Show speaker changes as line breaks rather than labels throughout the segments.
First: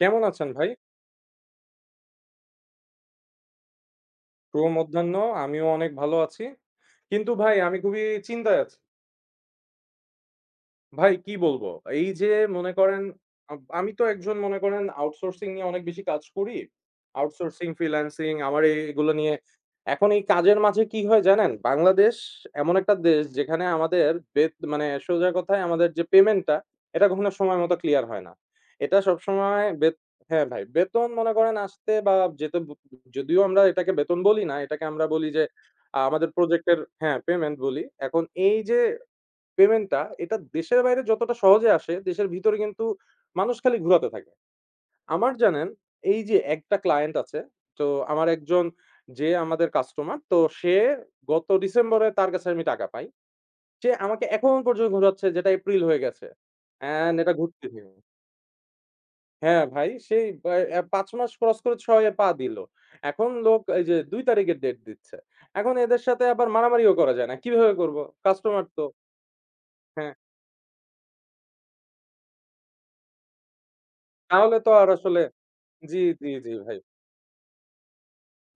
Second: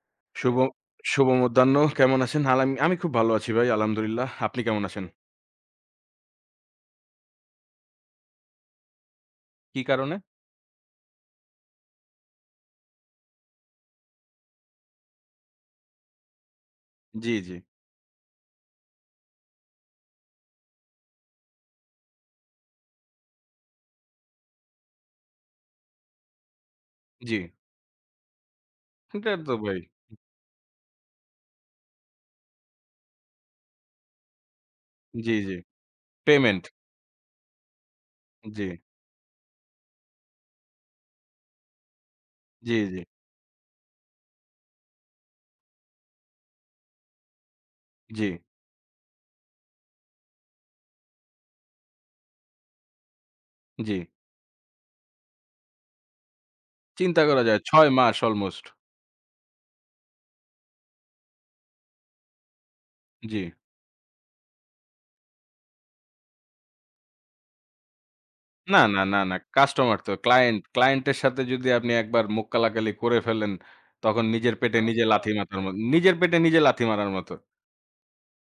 কেমন আছেন
শুভ
ভাই?
শুভ মধ্যাহ্ন। কেমন আছেন? আল আমি আমি খুব ভালো আছি ভাই, আলহামদুলিল্লাহ। আপনি
শুভ
কেমন আছেন?
মধ্যাহ্ন। আমিও অনেক ভালো আছি। কিন্তু ভাই আমি খুবই চিন্তায় আছি।
কি কারণে?
ভাই কি বলবো? এই যে মনে করেন আমি তো একজন মনে করেন আউটসোর্সিং নিয়ে অনেক বেশি কাজ করি।
জি, জি,
আউটসোর্সিং, ফ্রিল্যান্সিং আমার এগুলো নিয়ে এখন এই কাজের মাঝে কি হয় জানেন? বাংলাদেশ এমন একটা দেশ যেখানে আমাদের মানে সোজা কথায় আমাদের যে পেমেন্টটা এটা কখনো
জি।
সময় মতো ক্লিয়ার হয় না। এটা
এটা তো
সবসময়
ভাই।
হ্যাঁ ভাই, বেতন মনে করেন আসতে বা যেতে যদিও আমরা এটাকে বেতন বলি না, এটাকে আমরা বলি
জি,
যে
জি।
আমাদের
পেমেন্ট।
প্রজেক্টের হ্যাঁ পেমেন্ট বলি। এখন এই
জি,
যে পেমেন্টটা এটা দেশের বাইরে যতটা সহজে আসে, দেশের ভিতরে
জি,
কিন্তু
জি,
মানুষ খালি ঘুরাতে থাকে। আমার জানেন এই যে একটা ক্লায়েন্ট আছে, তো
জি,
আমার একজন যে আমাদের কাস্টমার, তো সে গত ডিসেম্বরে তার কাছে আমি টাকা পাই। সে
জি।
আমাকে এখন পর্যন্ত ঘুরাচ্ছে যেটা এপ্রিল হয়ে গেছে। অ্যান্ড
চিন্তা
এটা
করা যায়,
ঘুরতেছে
৬ মাস অলমোস্ট।
হ্যাঁ, ভাই সেই বা ৫ মাস ক্রস করে ৬ এ পা দিল। এখন
জি।
লোক এই যে ২ তারিখের ডেট দিচ্ছে। এখন এদের সাথে আবার মারামারিও করা যায় না। কিভাবে করব? কাস্টমার
না,
তো
না, না, না। কাস্টমার তো
হ্যাঁ,
ক্লায়েন্ট, ক্লায়েন্টের সাথে যদি আপনি একবার মুখ কালাকালি করে ফেলেন তখন নিজের
তাহলে তো
পেটে
আর
নিজে
আসলে
লাথি মাতার মত
জি,
নিজের
জি,
পেটে
জি
নিজে
ভাই।
লাথি মারার মতো।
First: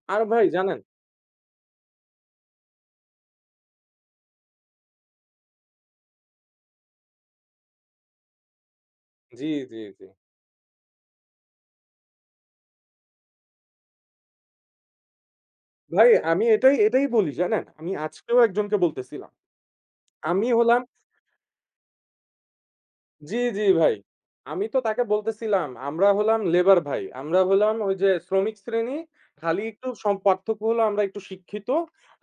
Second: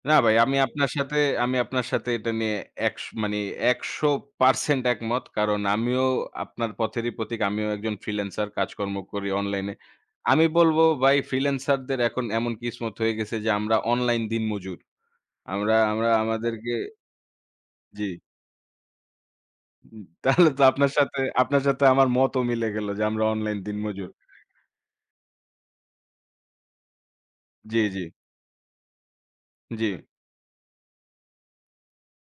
না
আর
ভাই,
ভাই
আমি
জানেন
আপনার সাথে, এটা নিয়ে একশ মানে ১০০% একমত। কারণ আমিও আপনার পথেরই পথিক। আমিও একজন ফ্রিল্যান্সার, কাজকর্ম করি
জি,
অনলাইনে।
জি, জি।
আমি বলব, ভাই ফ্রিল্যান্সারদের এখন এমন কিসমত হয়ে গেছে যে আমরা অনলাইন দিনমজুর। আমরা
ভাই
আমরা
আমি
আমাদেরকে
এটাই বলি জানেন? আমি
জি।
আজকেও একজনকে বলতেছিলাম। আমি
তাহলে তো
হলাম
আপনার সাথে আমার মতও মিলে গেল যে আমরা
জি,
অনলাইন
জি ভাই।
দিনমজুর।
আমি তো তাকে বলতেছিলাম, আমরা হলাম লেবার ভাই। আমরা হলাম
জি,
ওই
জি,
যে শ্রমিক শ্রেণী। খালি
জি,
একটু পার্থক্য হলো আমরা একটু শিক্ষিত।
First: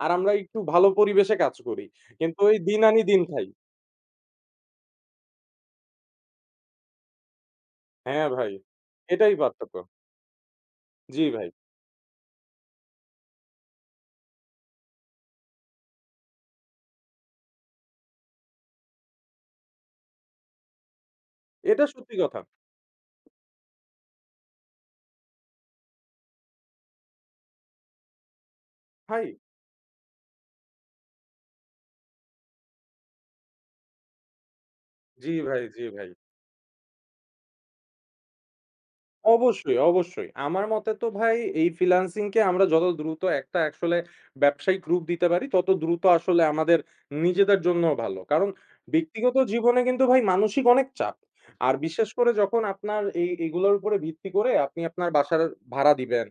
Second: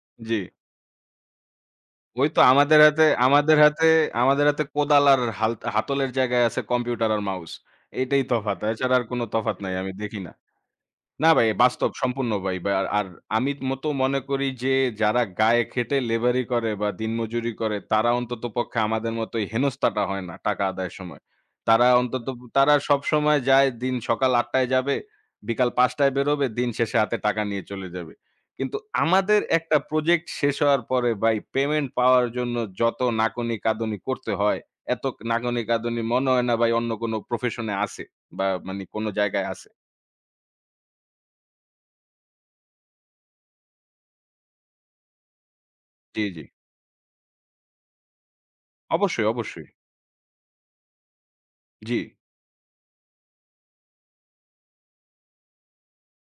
আর আমরা
জি।
একটু ভালো পরিবেশে কাজ করি।
ওই
কিন্তু
তো,
ওই দিন আনি দিন খাই।
আমাদের হাতে কোদাল আর হাতলের জায়গায় আছে কম্পিউটার আর মাউস। এইটাই
হ্যাঁ ভাই,
তফাৎ। এছাড়া আর কোনো
এটাই
তফাৎ
পার্থক্য।
নাই, আমি দেখি না।
জি
না ভাই,
ভাই।
বাস্তব সম্পূর্ণ ভাই। বা আর আর আমি মত মনে করি যে যারা গায়ে খেটে লেবারি করে বা দিনমজুরি করে তারা অন্ততপক্ষে আমাদের মতো এই হেনস্থাটা হয় না টাকা আদায়ের সময়।
এটা
তারা
সত্যি
অন্তত
কথা।
তারা সবসময় যায়, দিন সকাল ৮ টায় যাবে, বিকাল ৫ টায় বেরোবে, দিন শেষে হাতে টাকা নিয়ে চলে যাবে। কিন্তু
ভাই
আমাদের একটা প্রজেক্ট শেষ হওয়ার পরে ভাই পেমেন্ট পাওয়ার জন্য যত নাকনি-কাঁদুনি করতে হয়, এত
জি ভাই, জি
নাকনি-কাঁদুনি
ভাই।
মনে হয় না ভাই অন্য কোনো প্রফেশন এ আছে বা কোনো জায়গায় আছে।
অবশ্যই, অবশ্যই। আমার মতে তো ভাই এই ফ্রিল্যান্সিং কে আমরা যত দ্রুত একটা আসলে ব্যবসায়িক রূপ দিতে পারি, তত দ্রুত
জি,
আসলে
জি।
আমাদের নিজেদের জন্যও ভালো। কারণ
অবশ্যই,
ব্যক্তিগত
অবশ্যই।
জীবনে কিন্তু ভাই মানসিক অনেক চাপ। আর
জি,
বিশেষ করে যখন আপনার এগুলোর উপরে ভিত্তি করে আপনি আপনার বাসার ভাড়া দিবেন,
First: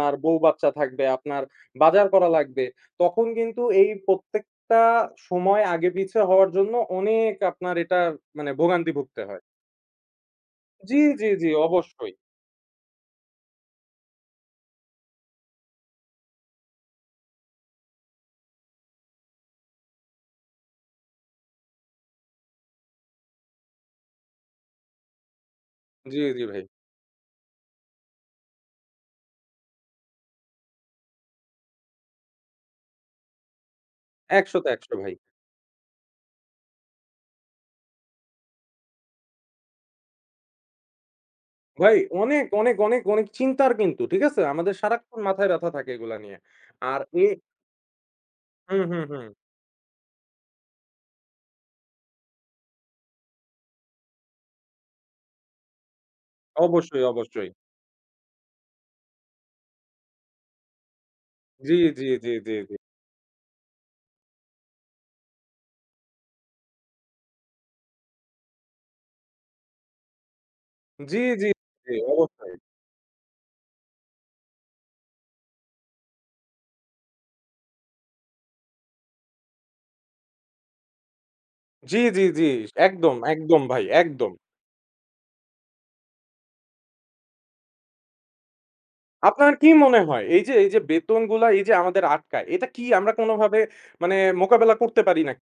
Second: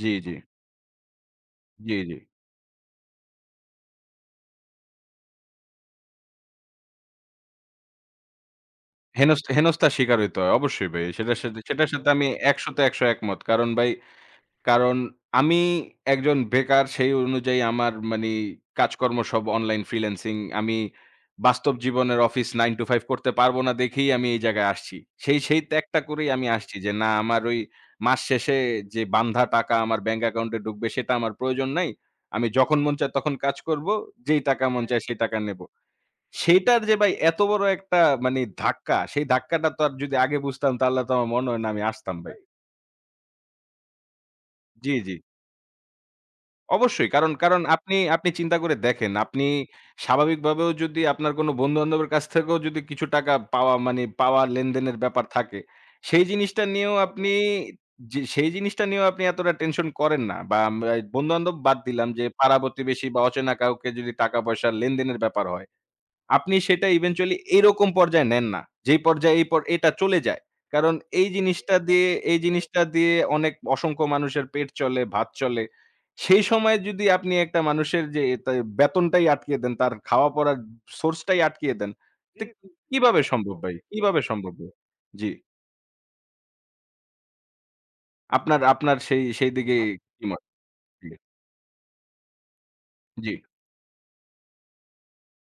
জি, জি,
বউ-বাচ্চা থাকবে, আপনার
জি,
বাজার
জি।
করা লাগবে। তখন কিন্তু এই প্রত্যেকটা সময় আগে পিছে হওয়ার জন্য অনেক আপনার এটা মানে ভোগান্তি ভুগতে হয়।
হেনস্থার শিকার হইতে হয়। অবশ্যই
জি,
ভাই।
জি, জি,
সেটার সাথে
অবশ্যই।
আমি ১০০ তে ১০০ একমত। কারণ আমি একজন বেকার, সেই অনুযায়ী আমার কাজকর্ম সব অনলাইন ফ্রিল্যান্সিং। আমি বাস্তব জীবনের অফিস 9 to 5 করতে পারবো না দেখেই আমি এই জায়গায় আসছি। সেই সেই ত্যাগটা
জি,
করেই
জি
আমি
ভাই।
আসছি যে না, আমার ওই মাস শেষে যে বান্ধা টাকা আমার ব্যাংক অ্যাকাউন্টে ঢুকবে সেটা আমার প্রয়োজন নাই। আমি যখন মন চায় তখন কাজ করব। যেই টাকা
১০০তে
মন,
১০০
হ্যাঁ, চায়
ভাই।
সেই টাকা নেব। সেইটার যে ভাই এত বড় একটা মানে ধাক্কা, সেই ধাক্কাটা তো আর যদি আগে বুঝতাম তাহলে তো আমার মনে হয় না আমি
ভাই
আসতাম ভাই।
অনেক চিন্তার কিন্তু, ঠিক আছে? আমাদের
জি, জি।
সারাক্ষণ মাথায় ব্যাথা থাকে এগুলা নিয়ে। আর
অবশ্যই, কারণ আপনি চিন্তা করে
হুম, হুম,
দেখেন,
হুম।
আপনি স্বাভাবিকভাবেও যদি আপনার কোনো বন্ধু-বান্ধবের কাছ থেকেও যদি কিছু টাকা পাওয়া মানে পাওয়া লেনদেনের ব্যাপার থাকে, সেই জিনিসটা নিয়েও
অবশ্যই,
আপনি,
অবশ্যই।
এতটা টেনশন করেন না, বা বন্ধু-বান্ধব
জি,
বাদ
জি,
দিলাম, যে
জি, জি, জি।
পাড়া-প্রতিবেশী বা অচেনা কাউকে যদি টাকা-পয়সার লেনদেনের ব্যাপার হয় আপনি সেটা ইভেনচুয়ালি এরকম পর্যায়ে নেন না, যেই পর্যায়ে এই পর এটা চলে যায়। কারণ
জি, জি, জি,
এই
অবশ্যই।
জিনিসটা দিয়ে অনেক অসংখ্য মানুষের পেট চলে, ভাত চলে। সেই সময়ে যদি আপনি একটা মানুষের যে তা বেতনটাই আটকিয়ে দেন, তার খাওয়া পড়ার সোর্সটাই আটকিয়ে দেন,
জি, জি,
তা
জি। একদম,
কিভাবে সম্ভব
একদম
ভাই?
ভাই,
কিভাবে
একদম।
সম্ভব ভাই? জি। আপনার আপনার সেই
আপনার
সেই
কি
দিকে
মনে হয়
কি
এই
মত?
যে, এই যে
জি,
বেতনগুলা এই যে আমাদের আটকায়, এটা কি আমরা
জি।
কোনোভাবে মানে মোকাবেলা করতে পারি নাকি?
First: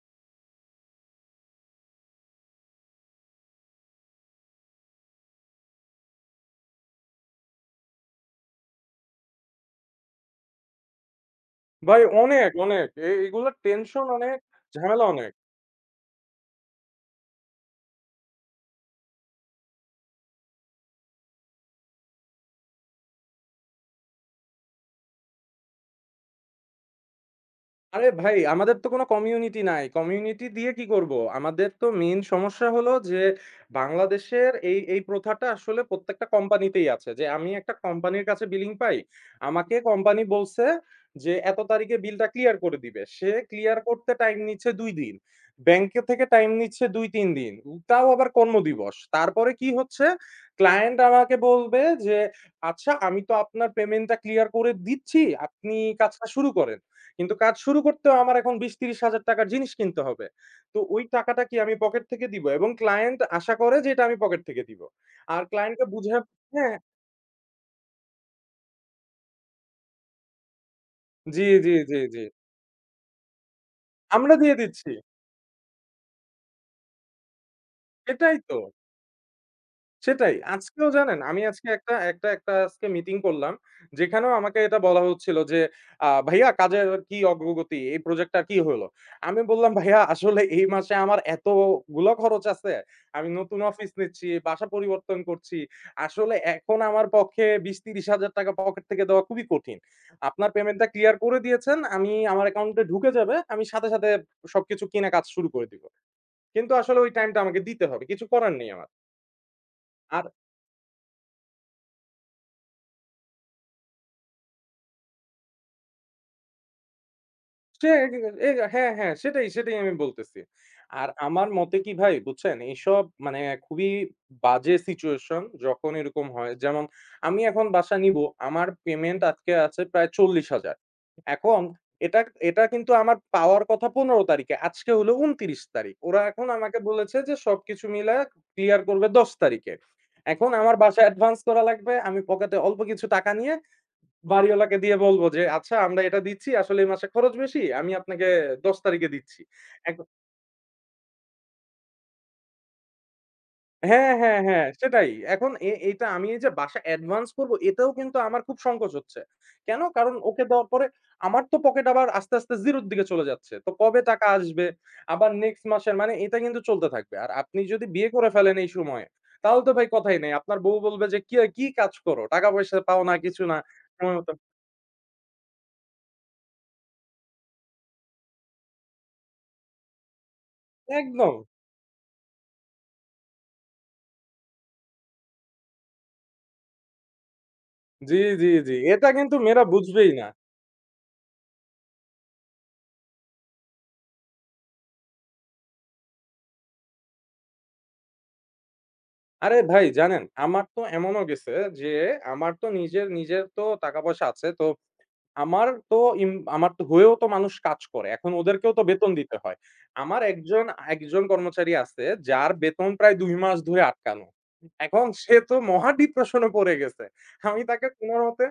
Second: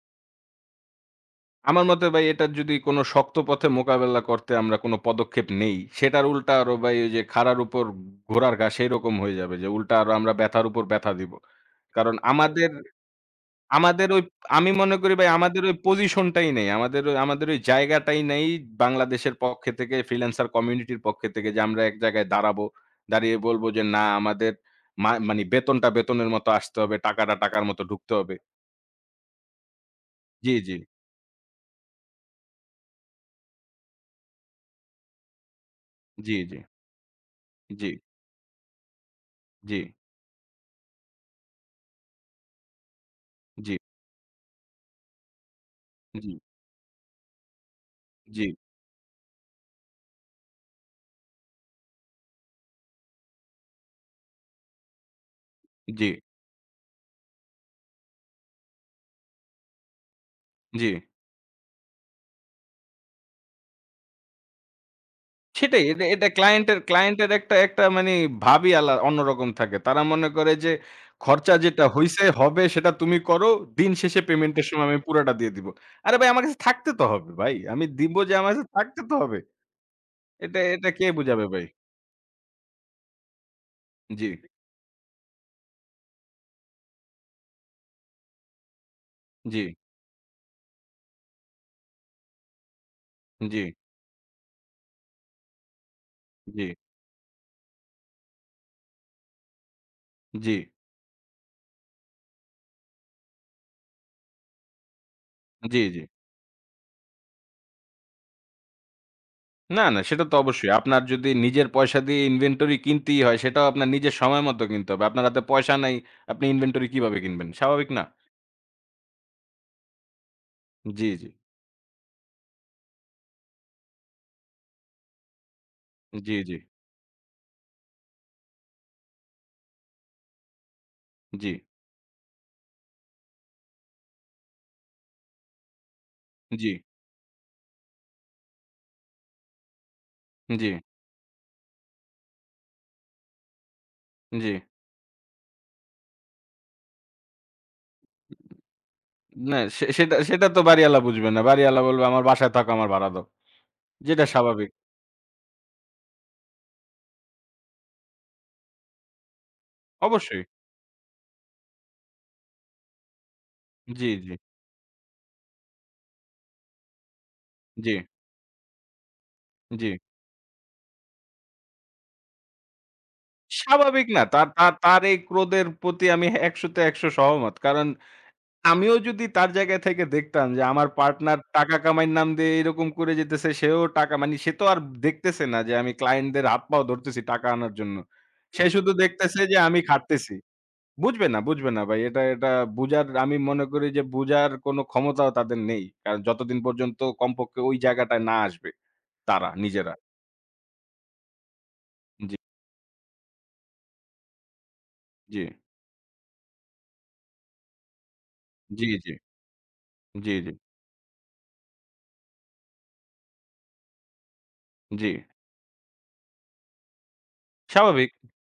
আমার মতে ভাই এটার যদি কোনো শক্ত পথে মোকাবেলা করতে আমরা কোনো পদক্ষেপ নেই, সেটার উল্টা আরো ভাই ওই যে খাড়ার উপর ঘোড়ার ঘা, সেইরকম হয়ে যাবে যে উল্টা আরো আমরা ব্যথার উপর ব্যথা দিব।
ভাই
কারণ
অনেক,
আমাদের,
অনেক। এগুলার টেনশন
আমাদের ওই
অনেক,
আমি মনে
ঝামেলা
করি ভাই
অনেক।
আমাদের ওই পজিশনটাই নেই। আমাদের ওই জায়গাটাই নেই, বাংলাদেশের পক্ষে থেকে ফ্রিল্যান্সার কমিউনিটির পক্ষে থেকে, যে আমরা এক জায়গায় দাঁড়াবো। দাঁড়িয়ে বলব যে না, আমাদের মানে বেতনটা বেতনের মতো আসতে হবে, টাকাটা টাকার মতো
আরে
ঢুকতে হবে।
ভাই আমাদের তো কোনো কমিউনিটি নাই। কমিউনিটি
জি,
দিয়ে
জি,
কি করব? আমাদের তো মেইন সমস্যা হলো যে বাংলাদেশের এই প্রথাটা আসলে প্রত্যেকটা
জি, জি,
কোম্পানিতেই আছে। যে আমি একটা
জি,
কোম্পানির কাছে বিলিং পাই। আমাকে
জি,
কোম্পানি বলছে যে এত তারিখে বিলটা ক্লিয়ার করে দিবে। সে
জি,
ক্লিয়ার করতে টাইম নিচ্ছে ২ দিন। ব্যাংকে থেকে
জি।
টাইম নিচ্ছে ২-৩ দিন। তাও আবার
জি,
কর্মদিবস। তারপরে কি হচ্ছে? ক্লায়েন্ট আমাকে বলবে যে, "আচ্ছা আমি তো আপনার পেমেন্টটা ক্লিয়ার করে দিচ্ছি। আপনি
জি,
কাজটা শুরু করেন।" কিন্তু কাজ শুরু করতেও আমার এখন ২০-৩০ হাজার টাকার জিনিস কিনতে হবে। তো
জি।
ওই টাকাটা কি আমি পকেট থেকে দিব এবং ক্লায়েন্ট আশা করে যে এটা আমি পকেট থেকে দিব। আর ক্লায়েন্টকে
সেটাই, এটা
বুঝা
এটা
হ্যাঁ,
ক্লায়েন্টের ক্লায়েন্টের একটা একটা মানে ভাবই অন্যরকম থাকে। তারা মনে করে যে
জি,
খরচা
জি,
যেটা
জি, জি।
হইছে, হবে সেটা তুমি করো। দিন শেষে
আমরা দিয়ে
পেমেন্টের সময়
দিচ্ছি।
আমি পুরাটা দিয়ে দিব। আরে ভাই আমার কাছে থাকতে তো হবে ভাই। আমি দিব, যে
এটাই
আমার
তো।
কাছে থাকতে তো হবে।
সেটাই।
এটা
আজকেও
এটা কে
জানেন আমি
বুঝাবে ভাই?
আজকে একটা একটা একটা আজকে মিটিং করলাম।
জি,
যেখানেও আমাকে এটা বলা হচ্ছিল যে, "ভাইয়া কাজের কি অগ্রগতি? এই প্রজেক্টটার কি হলো?" আমি
জি,
বললাম, "ভাইয়া আসলে এই মাসে আমার এতগুলো খরচ আছে। আমি নতুন
জি,
অফিস নিচ্ছি, বাসা পরিবর্তন করছি। আসলে
জি,
এখন আমার পক্ষে ৳২০-৳৩০,০০০ পকেট থেকে দেওয়া খুবই কঠিন। আপনার
জি,
পেমেন্টটা ক্লিয়ার করে দিয়েছেন। আমি আমার অ্যাকাউন্টে ঢুকে যাবে। আমি সাথে, সাথে সবকিছু কিনা কাজ শুরু করে
জি,
দিব।
জি।
কিন্তু আসলে ওই টাইমটা আমাকে দিতে হবে। কিছু করার নেই আমার।"
না, না,
আর
সেটা তো অবশ্যই। আপনার যদি নিজের পয়সা দিয়ে ইনভেন্টরি কিনতেই হয় সেটাও আপনার নিজের সময় মতো কিনতে হবে। আপনার হাতে পয়সা নাই, আপনি ইনভেন্টরি কিভাবে কিনবেন?
সে
স্বাভাবিক না?
এ হ্যাঁ, হ্যাঁ, সেটাই আমি বলতেছি। আর
জি, জি,
আমার মতে কি ভাই বুঝছেন? এইসব মানে খুবই বাজে সিচুয়েশন যখন এরকম
জি,
হয়।
জি,
যেমন আমি এখন বাসা নিবো, আমার পেমেন্ট আজকে আছে প্রায় ৪০,০০০।
জি,
এখন এটা, এটা কিন্তু আমার পাওয়ার কথা ১৫ তারিখে, আজকে হলো ২৯ তারিখ। ওরা এখন
জি,
আমাকে বলেছে যে সবকিছু মিলায় ক্লিয়ার করবে ১০ তারিখে। এখন
জি,
আমার বাসায় অ্যাডভান্স করা লাগবে। আমি পকেটে অল্প কিছু টাকা নিয়ে
জি।
বাড়িওয়ালাকে দিয়ে বলব যে, "আচ্ছা আমরা এটা দিচ্ছি, আসলে এই মাসে খরচ বেশি। আমি আপনাকে ১০ তারিখে দিচ্ছি।"
না, সে
এখন
সেটা সেটা তো বাড়িওয়ালা বুঝবে না। বাড়িওয়ালা বলবে আমার বাসায় থাকো, আমার ভাড়া দাও।
হ্যাঁ,
যেটা
হ্যাঁ, হ্যাঁ,
স্বাভাবিক।
সেটাই। এখন এটা আমি এই যে বাসা অ্যাডভান্স করব, এতেও কিন্তু আমার খুব সংকোচ হচ্ছে। কেন? কারণ
অবশ্যই।
ওকে দেওয়ার পরে আমার তো পকেট আবার আস্তে জিরোর দিকে চলে যাচ্ছে। তো কবে
জি,
টাকা
জি,
আসবে? আবার নেক্সট মাসের মানে এটা কিন্তু চলতে থাকবে। আর আপনি যদি
জি,
বিয়ে করে ফেলেন এই সময়ে, তাহলে তো ভাই
জি।
কথাই নেই। আপনার বউ বলবে যে, "কি, কি কাজ করো? টাকা পয়সা পাও না, কিছু না।"
স্বাভাবিক না।
সময়মত
তার তার তার এই ক্রোধের প্রতি আমি ১০০ তে ১০০ সহমত। কারণ আমিও যদি তার জায়গা থেকে দেখতাম যে আমার
একদম।
পার্টনার টাকা কামাইয়ের নাম দিয়ে এরকম করে যেতেছে, সেও টাকা মানে সে তো আর দেখতেছে না যে আমি ক্লায়েন্টদের হাত পাও ধরতেছি টাকা আনার জন্য।
জি, জি,
সে
জি।
শুধু
এটা কিন্তু
দেখতেছে যে
মেয়েরা
আমি
বুঝবেই না।
খাটতেছি। বুঝবে না, বুঝবে না ভাই। এটা এটা আমি মনে করি যে বুঝার কোনো ক্ষমতাও তাদের নেই। কারণ যতদিন পর্যন্ত কমপক্ষে ওই জায়গাটায় না আসবে তারা
আরে ভাই
নিজেরা।
জানেন আমার তো এমনও গেছে যে
জি,
আমার তো নিজের তো টাকা পয়সা আছে। তো
জি,
আমার তো ইম আমার তো হয়েও তো মানুষ কাজ করে। এখন ওদেরকেও তো
জি, জি,
বেতন দিতে হয়। আমার
জি, জি,
একজন একজন কর্মচারী আছে যার বেতন প্রায় ২ মাস ধরে আটকানো। এখন
জি।
সে তো মহা ডিপ্রেশন এ পড়ে গেছে। আমি তাকে
স্বাভাবিক।
কোনমতে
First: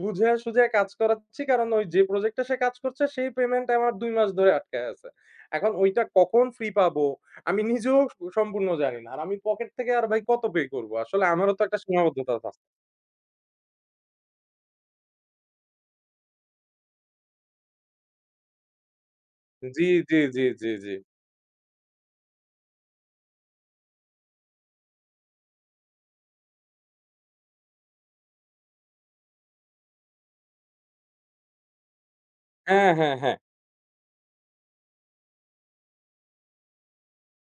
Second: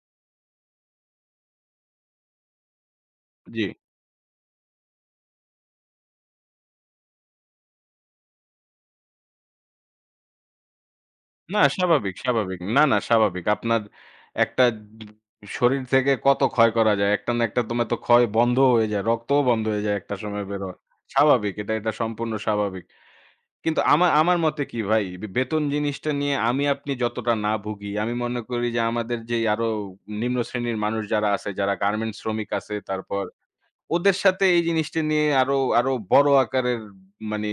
বুঝাইয়া সুঝাইয়া কাজ করাচ্ছি। কারণ ওই যে প্রজেক্টে সে কাজ করছে সেই
জি।
পেমেন্ট আমার ২ মাস ধরে আটকায় আছে। এখন ওইটা কখন ফ্রি পাবো আমি নিজেও সম্পূর্ণ জানি না। আর আমি পকেট থেকে আর ভাই কত পে করব? আসলে আমারও
না,
তো একটা
স্বাভাবিক,
সীমাবদ্ধতা
স্বাভাবিক।
আছে।
না, না, স্বাভাবিক। আপনার একটা শরীর থেকে কত ক্ষয় করা যায়। একটা না একটা তোমার তো ক্ষয় বন্ধ হয়ে যায়। রক্তও বন্ধ হয়ে
জি,
যায় একটা
জি, জি,
সময় বের
জি,
হওয়া।
জি।
স্বাভাবিক। এটা এটা সম্পূর্ণ স্বাভাবিক। কিন্তু আমার মতে কি ভাই, বেতন জিনিসটা নিয়ে আমি আপনি যতটা না ভুগি, আমি মনে করি যে আমাদের যেই আরো নিম্ন শ্রেণীর মানুষ যারা আছে, যারা গার্মেন্টস শ্রমিক আছে,
হ্যাঁ, হ্যাঁ,
তারপর
হ্যাঁ।
ওদের সাথে এই জিনিসটা নিয়ে আরো, আরো বড় আকারের মানে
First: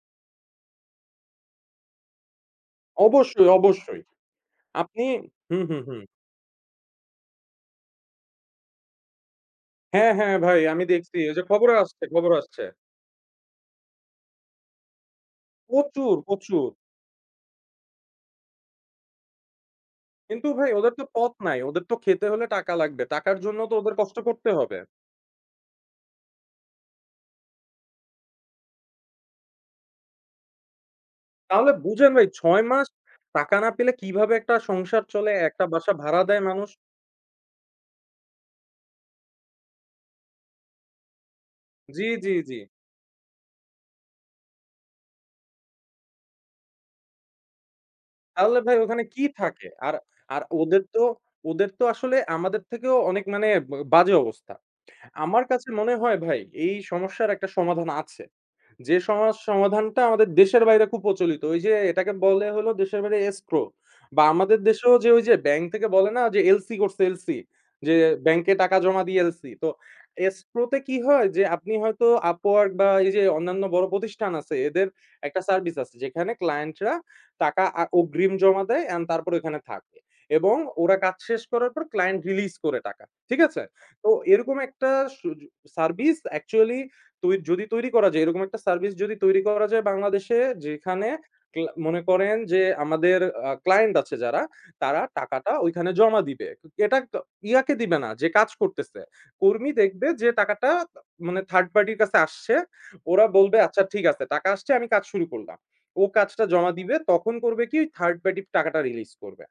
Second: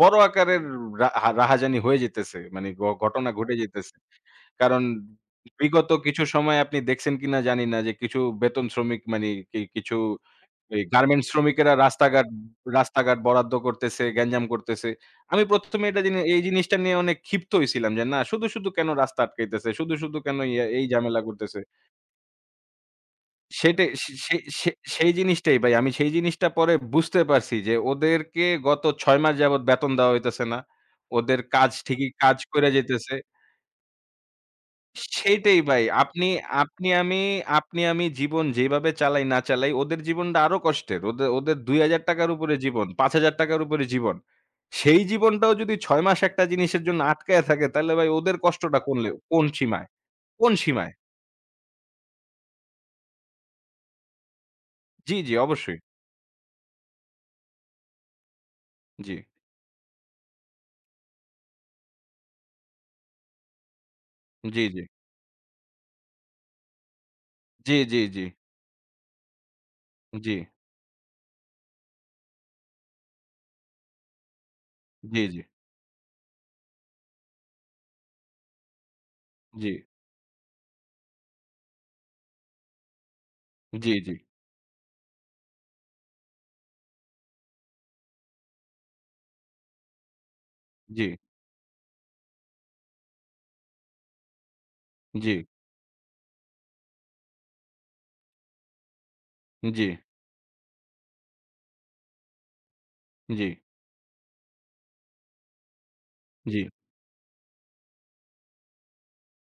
বড় আকারের রা রাহাজানি হয়ে যেতেছে। মানে ঘটনা
অবশ্যই,
ঘটে যেতেছে।
অবশ্যই।
কারণ
আপনি হুম, হুম,
বিগত
হুম।
কিছু সময় আপনি দেখছেন কিনা জানি না যে কিছু বেতন শ্রমিক মানে কি কিছু
হ্যাঁ, হ্যাঁ ভাই
এই
আমি দেখছি।
গার্মেন্টস
ওই যে
শ্রমিকেরা
খবরে আসছে,
রাস্তাঘাট,
খবরে আসছে।
বরাদ্দ করতেছে, গ্যাঞ্জাম করতেছে। আমি ১ম এ এটা
প্রচুর,
জিনি এই
প্রচুর।
জিনিসটা নিয়ে অনেক ক্ষিপ্ত হইছিলাম যে, "না, শুধু, শুধু কেন রাস্তা আটকাইতেছে? শুধু, শুধু কেন
কিন্তু ভাই
এই
ওদের তো
ঝামেলা
পথ নাই।
করতেছে?"
ওদের তো খেতে হলে টাকা লাগবে। টাকার জন্য তো
সেটাই,
ওদের
সে
কষ্ট
সে
করতে
সে
হবে।
সেই জিনিসটাই ভাই। আমি সেই জিনিসটা পরে বুঝতে পারছি যে, ওদেরকে গত ৬ মাস যাবৎ বেতন দেওয়া হইতেছে না। ওদের
তাহলে
কাজ ঠিকই
বুঝেন ভাই
কাজ
৬
কইরা
মাস
যাইতেছে।
টাকা না পেলে কিভাবে একটা সংসার চলে,
সেইটাই
একটা
ভাই।
বাসা ভাড়া
আপনি
দেয় মানুষ।
আপনি আমি আপনি আমি জীবন যেভাবে চালাই না চালাই ওদের জীবনটা আরো কষ্টের। ওদের ৳২,০০০
জি,
র
জি,
উপরে
জি।
জীবন, ৳৫,০০০ র উপরে জীবন। সেই জীবনটাও যদি ৬ মাস একটা জিনিসের জন্য আটকায়া থাকে তাহলে ভাই ওদের
তাহলে ভাই
কষ্টটা কোন,
ওখানে কি
কোন
থাকে?
সীমায়?
আর আর
কোন
ওদের
সীমায়?
তো ওদের তো আসলে আমাদের থেকেও অনেক মানে বাজে অবস্থা।
জি, জি,
আমার কাছে
অবশ্যই।
মনে হয় ভাই এই সমস্যার একটা সমাধান আছে। যে
জি,
সমাধানটা আমাদের দেশের বাইরে খুব প্রচলিত। ওই যে এটাকে বলে হলো দেশের বাইরে escrow বা আমাদের
জি, জি,
দেশেও যে ওই যে ব্যাংক থেকে বলে না যে এলসি করছে এলসি
জি, জি,
যে
জি, জি,
ব্যাংকে টাকা জমা দিয়ে এলসি। তো
জি,
escrow তে কি হয় যে আপনি হয়তো Upwork বা এই যে অন্যান্য বড় প্রতিষ্ঠান আছে এদের একটা
জি,
সার্ভিস আছে যেখানে ক্লায়েন্টরা টাকা অগ্রিম জমা দেয় অ্যান্ড তারপর ওখানে
জি,
থাকে। এবং ওরা কাজ শেষ করার পর ক্লায়েন্ট রিলিজ করে টাকা। ঠিক আছে?
জি, জি,
তো
জি,
এরকম একটা সু সার্ভিস অ্যাকচুয়ালি যদি তৈরি করা যায়, এরকম একটা সার্ভিস যদি তৈরি করা যায় বাংলাদেশে যেখানে মনে করেন যে আমাদের ক্লায়েন্ট আছে যারা, তারা টাকাটা ওইখানে জমা দিবে। এটা ক ইয়াকে দিবে না যে কাজ করতেছে। কর্মী
জি,
দেখবে যে টাকাটা মানে থার্ড পার্টির কাছে আসছে। ওরা
জি, জি,
বলবে, "আচ্ছা ঠিক আছে, টাকা আসছে, আমি কাজ শুরু করলাম।" ও কাজটা
জি।
জমা দিবে। তখন করবে কি? থার্ড পার্টি টাকাটা রিলিজ করবে।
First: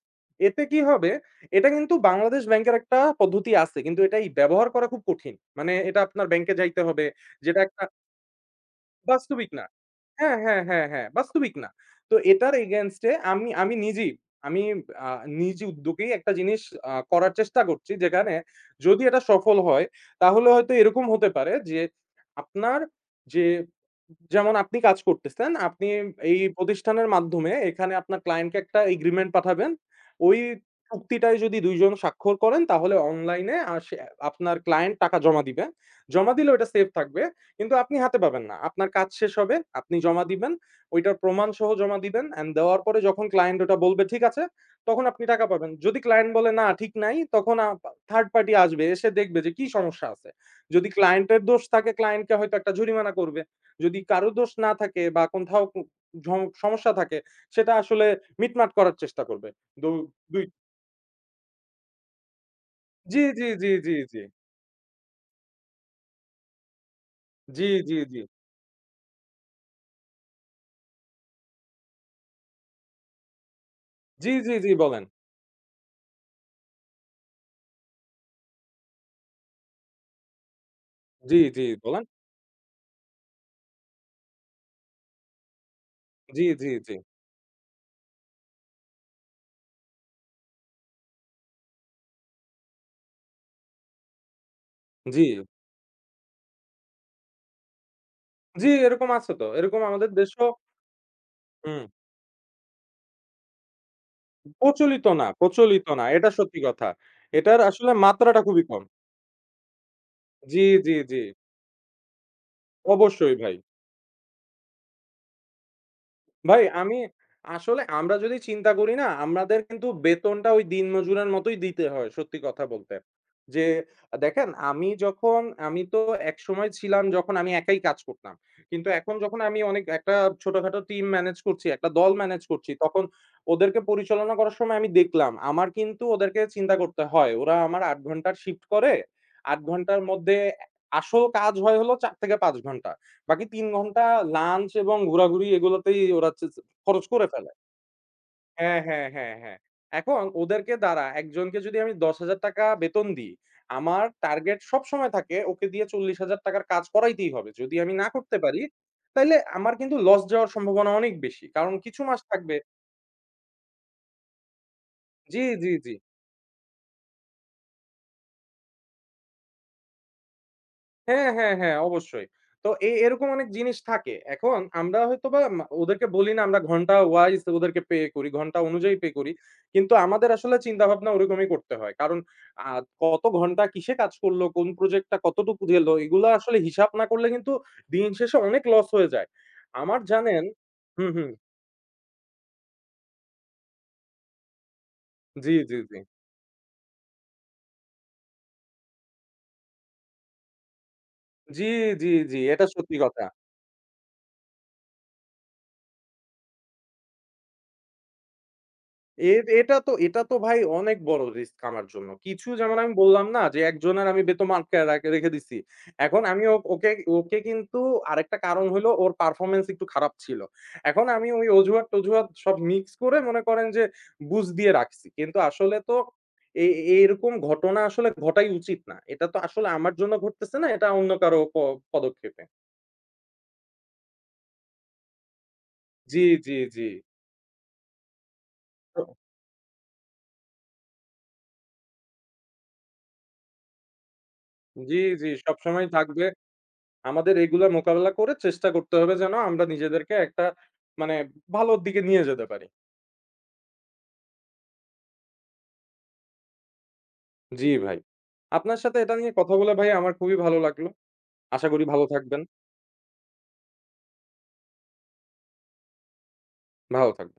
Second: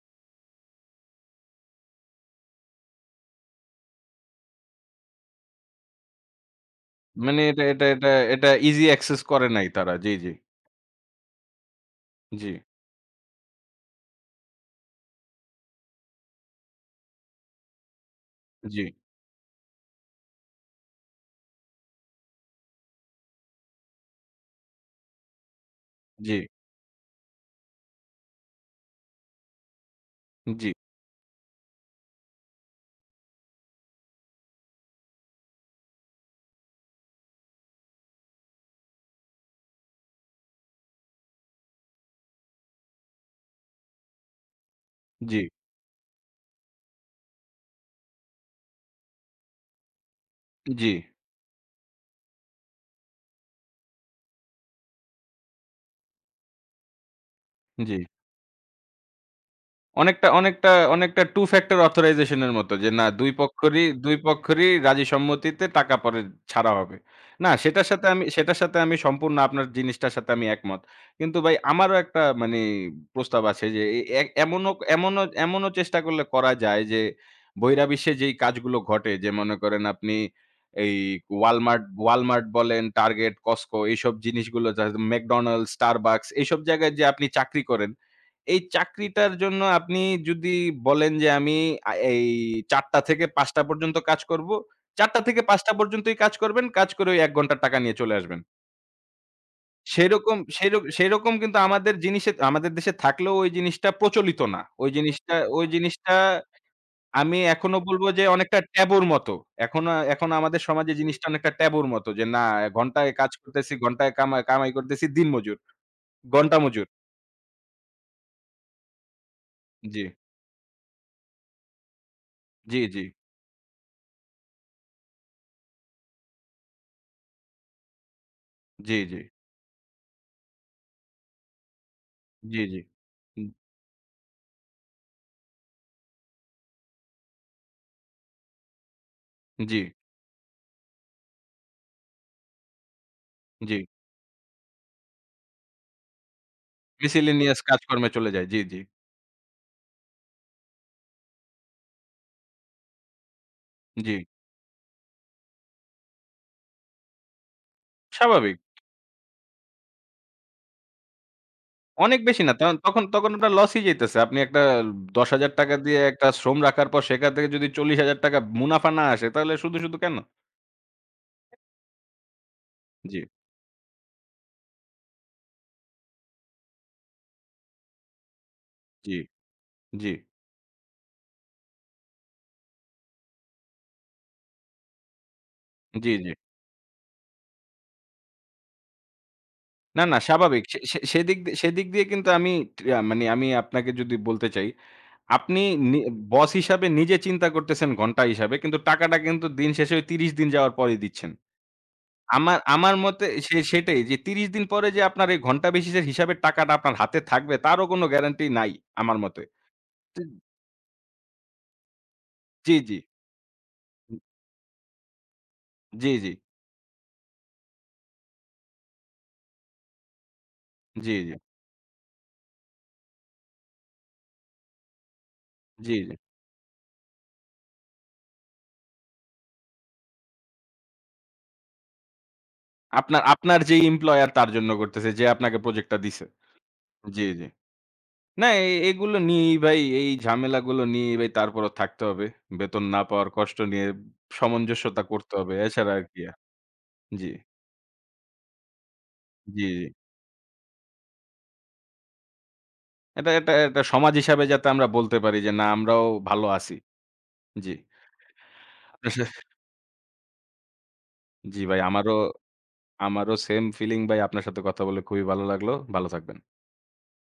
এতে কি হবে? এটা কিন্তু বাংলাদেশ ব্যাংকের একটা পদ্ধতি আছে। কিন্তু এটাই ব্যবহার করা খুব কঠিন। মানে এটা আপনার ব্যাংকে যাইতে হবে।
মানে,
যেটা
এটা
একটা
এটা এটা এটা ইজি অ্যাক্সেস করে
বাস্তবিক না।
নাই তারা। জি, জি,
হ্যাঁ, হ্যাঁ, হ্যাঁ, হ্যাঁ, বাস্তবিক না। তো
জি,
এটার against এ আমি আমি নিজেই আমি আ নিজ উদ্যোগেই একটা জিনিস করার চেষ্টা করছি যেখানে
জি,
যদি এটা সফল হয় তাহলে হয়তো এরকম হতে পারে যে আপনার যে যেমন আপনি কাজ করতেছেন, আপনি
জি।
এই প্রতিষ্ঠানের মাধ্যমে এখানে আপনার ক্লায়েন্টকে একটা এগ্রিমেন্ট পাঠাবেন। ওই
জি,
চুক্তিটায় যদি ২ জন স্বাক্ষর করেন তাহলে অনলাইনে সে আপনার ক্লায়েন্ট টাকা জমা দিবে। জমা দিলে ওটা সেফ থাকবে। কিন্তু আপনি হাতে পাবেন না। আপনার কাজ শেষ হবে, আপনি জমা দিবেন। ওইটার প্রমাণ সহ জমা দিবেন অ্যান্ড দেওয়ার পরে যখন ক্লায়েন্ট ওটা বলবে ঠিক আছে, তখন আপনি
জি,
টাকা পাবেন। যদি ক্লায়েন্ট বলে না ঠিক নাই, তখন থার্ড পার্টি আসবে, এসে দেখবে যে কি সমস্যা আছে। যদি
জি,
ক্লায়েন্টের দোষ থাকে ক্লায়েন্টকে হয়তো একটা জরিমানা করবে। যদি কারো দোষ না থাকে বা কোথাও কো ঝম সমস্যা থাকে সেটা
জি।
আসলে মিটমাট করার চেষ্টা করবে। দু
অনেকটা,
দুই
অনেকটা, অনেকটা টু ফ্যাক্টর অথরাইজেশন এর মতো, যে না
জি,
২
জি, জি,
পক্ষেরই
জি,
২
জি।
পক্ষেরই রাজি সম্মতিতে টাকা পরে ছাড়া হবে। না,
জি, জি, জি।
সেটার সাথে আমি সম্পূর্ণ আপনার জিনিসটার সাথে আমি একমত। কিন্তু ভাই আমারও একটা মানে প্রস্তাব আছে, যে এ এ
জি, জি, জি
এমনও
বলেন।
এমনও এমনও চেষ্টা করলে করা যায়, যে বহিরাবিশ্বে যেই কাজগুলো ঘটে, যে মনে করেন আপনি এই
জি, জি
Walmart,
বলেন।
Walmart বলেন, Target, Costco এইসব জিনিসগুলো যা McDonald's, Starbucks
জি,
এইসব
জি, জি।
জায়গায়, যে আপনি চাকরি করেন এই চাকরিটার জন্য আপনি যদি বলেন যে আমি এই ৪:০০ থেকে ৫:০০ পর্যন্ত কাজ করব। ৪:০০
জি।
থেকে ৫ঃ০০ পর্যন্তই কাজ করবেন। কাজ করে ওই ১ ঘন্টার টাকা নিয়ে চলে আসবেন।
জি, এরকম আছে তো। এরকম আমাদের
সেরকম
দেশেও
সের সেরকম কিন্তু
হুম।
আমাদের দেশে থাকলেও ওই জিনিসটা প্রচলিত না।
প্রচলিত না,
ওই
প্রচলিত না।
জিনিসটা
এটা সত্যি কথা।
আমি
এটার
এখনো
আসলে
বলব যে
মাত্রাটা
অনেকটা
খুবই কম।
ট্যাবুর মতো। এখন আমাদের
জি,
সমাজে
জি, জি।
জিনিসটা অনেকটা ট্যাবুর মতো, যে না, ঘন্টায় কাজ
অবশ্যই ভাই।
করতেছি, ঘন্টায় কামাই করতেছি দিনমজুর, ঘন্টা
ভাই
মজুর।
আমি আসলে আমরা যদি চিন্তা করি না, আমাদের কিন্তু
জি,
বেতনটা ওই দিনমজুরের মতোই দিতে হয় সত্যি কথা
জি,
বলতে।
জি,
যে দেখেন আমি যখন আমি তো একসময় ছিলাম যখন আমি একাই কাজ করতাম। কিন্তু
জি,
এখন
জি,
যখন আমি অনেক একটা ছোটখাটো টিম ম্যানেজ করছি, একটা দল ম্যানেজ
জি,
করছি,
জি।
তখন ওদেরকে পরিচালনা করার সময় আমি দেখলাম আমার কিন্তু ওদেরকে চিন্তা করতে হয়। ওরা আমার ৮ ঘন্টার শিফট করে। ৮
জি,
ঘন্টার মধ্যে আসল কাজ হয় হলো ৪ থেকে ৫ ঘন্টা। বাকি ৩
জি।
ঘন্টা লাঞ্চ এবং ঘোরাঘুরি এগুলোতেই ওরা হচ্ছে যে খরচ করে ফেলে।
মিসেলেনিয়াস কাজকর্মে চলে যায়। জি,
হ্যাঁ,
জি,
হ্যাঁ, হ্যাঁ, হ্যাঁ। এখন ওদেরকে দ্বারা একজনকে যদি আমি ৳১০,০০০ বেতন দিই, আমার
জি।
টার্গেট সবসময় থাকে ওকে দিয়ে ৳৪০,০০০ কাজ করাইতেই হবে। যদি আমি না করতে
স্বাভাবিক।
পারি, তাইলে আমার কিন্তু লস যাওয়ার সম্ভাবনা অনেক বেশি। কারণ কিছু মাস
অনেক বেশি না।
থাকবে
তখন তখন তখন ওটা লসই যাইতেছে। আপনি একটা
জি,
৳১০,০০০
জি, জি।
দিয়ে একটা শ্রম রাখার পর সেখান থেকে যদি ৳৪০,০০০ মুনাফা না আসে তাহলে শুধু, শুধু কেন?
হ্যাঁ, হ্যাঁ, হ্যাঁ, অবশ্যই। তো
জি,
এরকম অনেক জিনিস থাকে। এখন আমরা হয়তোবা ওদেরকে বলি না আমরা ঘন্টা ওয়াইজ ওদেরকে পে করি, ঘন্টা অনুযায়ী পে
জি,
করি। কিন্তু
জি,
আমাদের আসলে চিন্তাভাবনা ওরকমই করতে হয়। কারণ আ কত ঘন্টা কিসে কাজ করলো, কোন প্রজেক্টটা কতটুকু গেল
জি,
এগুলা
জি।
আসলে হিসাব না করলে কিন্তু দিন শেষে অনেক লস হয়ে যায়। আমার
না, না,
জানেন
স্বাভাবিক। সে সে
হুম, হুম।
সেদিক দিয়ে সেদিক দিয়ে কিন্তু আমি মানে আমি আপনাকে যদি বলতে চাই,
জি,
আপনি
জি, জি।
নি বস হিসাবে নিজে চিন্তা করতেছেন ঘন্টা হিসাবে, কিন্তু টাকাটা কিন্তু দিন শেষে ওই ৩০ দিন যাওয়ার পরেই দিচ্ছেন।
জি, জি, জি।
আমার
এটা সত্যি
আমার
কথা।
মতে সেটাই যে ৩০ দিন পরে যে আপনার এই ঘন্টা বেসিসের হিসাবের টাকাটা আপনার হাতে থাকবে তারও কোনো গ্যারান্টি নাই আমার
এ
মতে।
এটা তো এটা
জি,
তো ভাই অনেক বড় রিস্ক আমার জন্য। কিছু যেমন আমি
জি,
বললাম না যে একজনের
জি,
আমি বেতন আটকায় রাখ রেখে দিছি।
জি,
এখন
জি,
আমি ওকে ওকে কিন্তু আরেকটা কারণ হইলো ওর পারফরম্যান্স একটু খারাপ ছিল। এখন
জি,
আমি
জি,
ওই অজুহাত-টজুহাত সব মিক্স করে মনে করেন যে বুঝ দিয়ে রাখছি। কিন্তু আসলে
জি,
তো
জি।
এ এরকম ঘটনা আসলে ঘটাই উচিত না। এটা তো আসলে আমার জন্য ঘটতেছে না, এটা অন্য কারো পদক্ষেপে।
আপনার আপনার যে এমপ্লয়ার তার জন্য করতেছে যে আপনাকে প্রজেক্টটা
জি,
দিছে।
জি, জি।
জি, জি। না,
তো-
এগুলো নিয়েই ভাই, এই ঝামেলাগুলো নিয়েই ভাই তারপরও থাকতে হবে। বেতন না পাওয়ার কষ্ট নিয়ে
জি,
সামঞ্জস্যতা
জি
করতে হবে।
সবসময়
এছাড়া আর কি।
থাকবে।
জি,
আমাদের এগুলা মোকাবেলা করে চেষ্টা করতে হবে যেন আমরা
জি, জি।
নিজেদেরকে একটা মানে ভালোর দিকে নিয়ে যেতে পারি।
এটা এটা এটা সমাজ হিসাবে যাতে আমরা বলতে পারি যে না, আমরাও ভালো আছি।
জি
জি।
ভাই। আপনার সাথে
আপনার
এটা নিয়ে
সাথে
কথা বলে ভাই আমার খুবই ভালো লাগলো।
জি
আশা
ভাই,
করি ভালো
আমারও,
থাকবেন।
সেম ফিলিং ভাই। আপনার সাথে কথা বলে খুবই ভালো লাগলো। ভালো থাকবেন।
ভালো থাকবেন।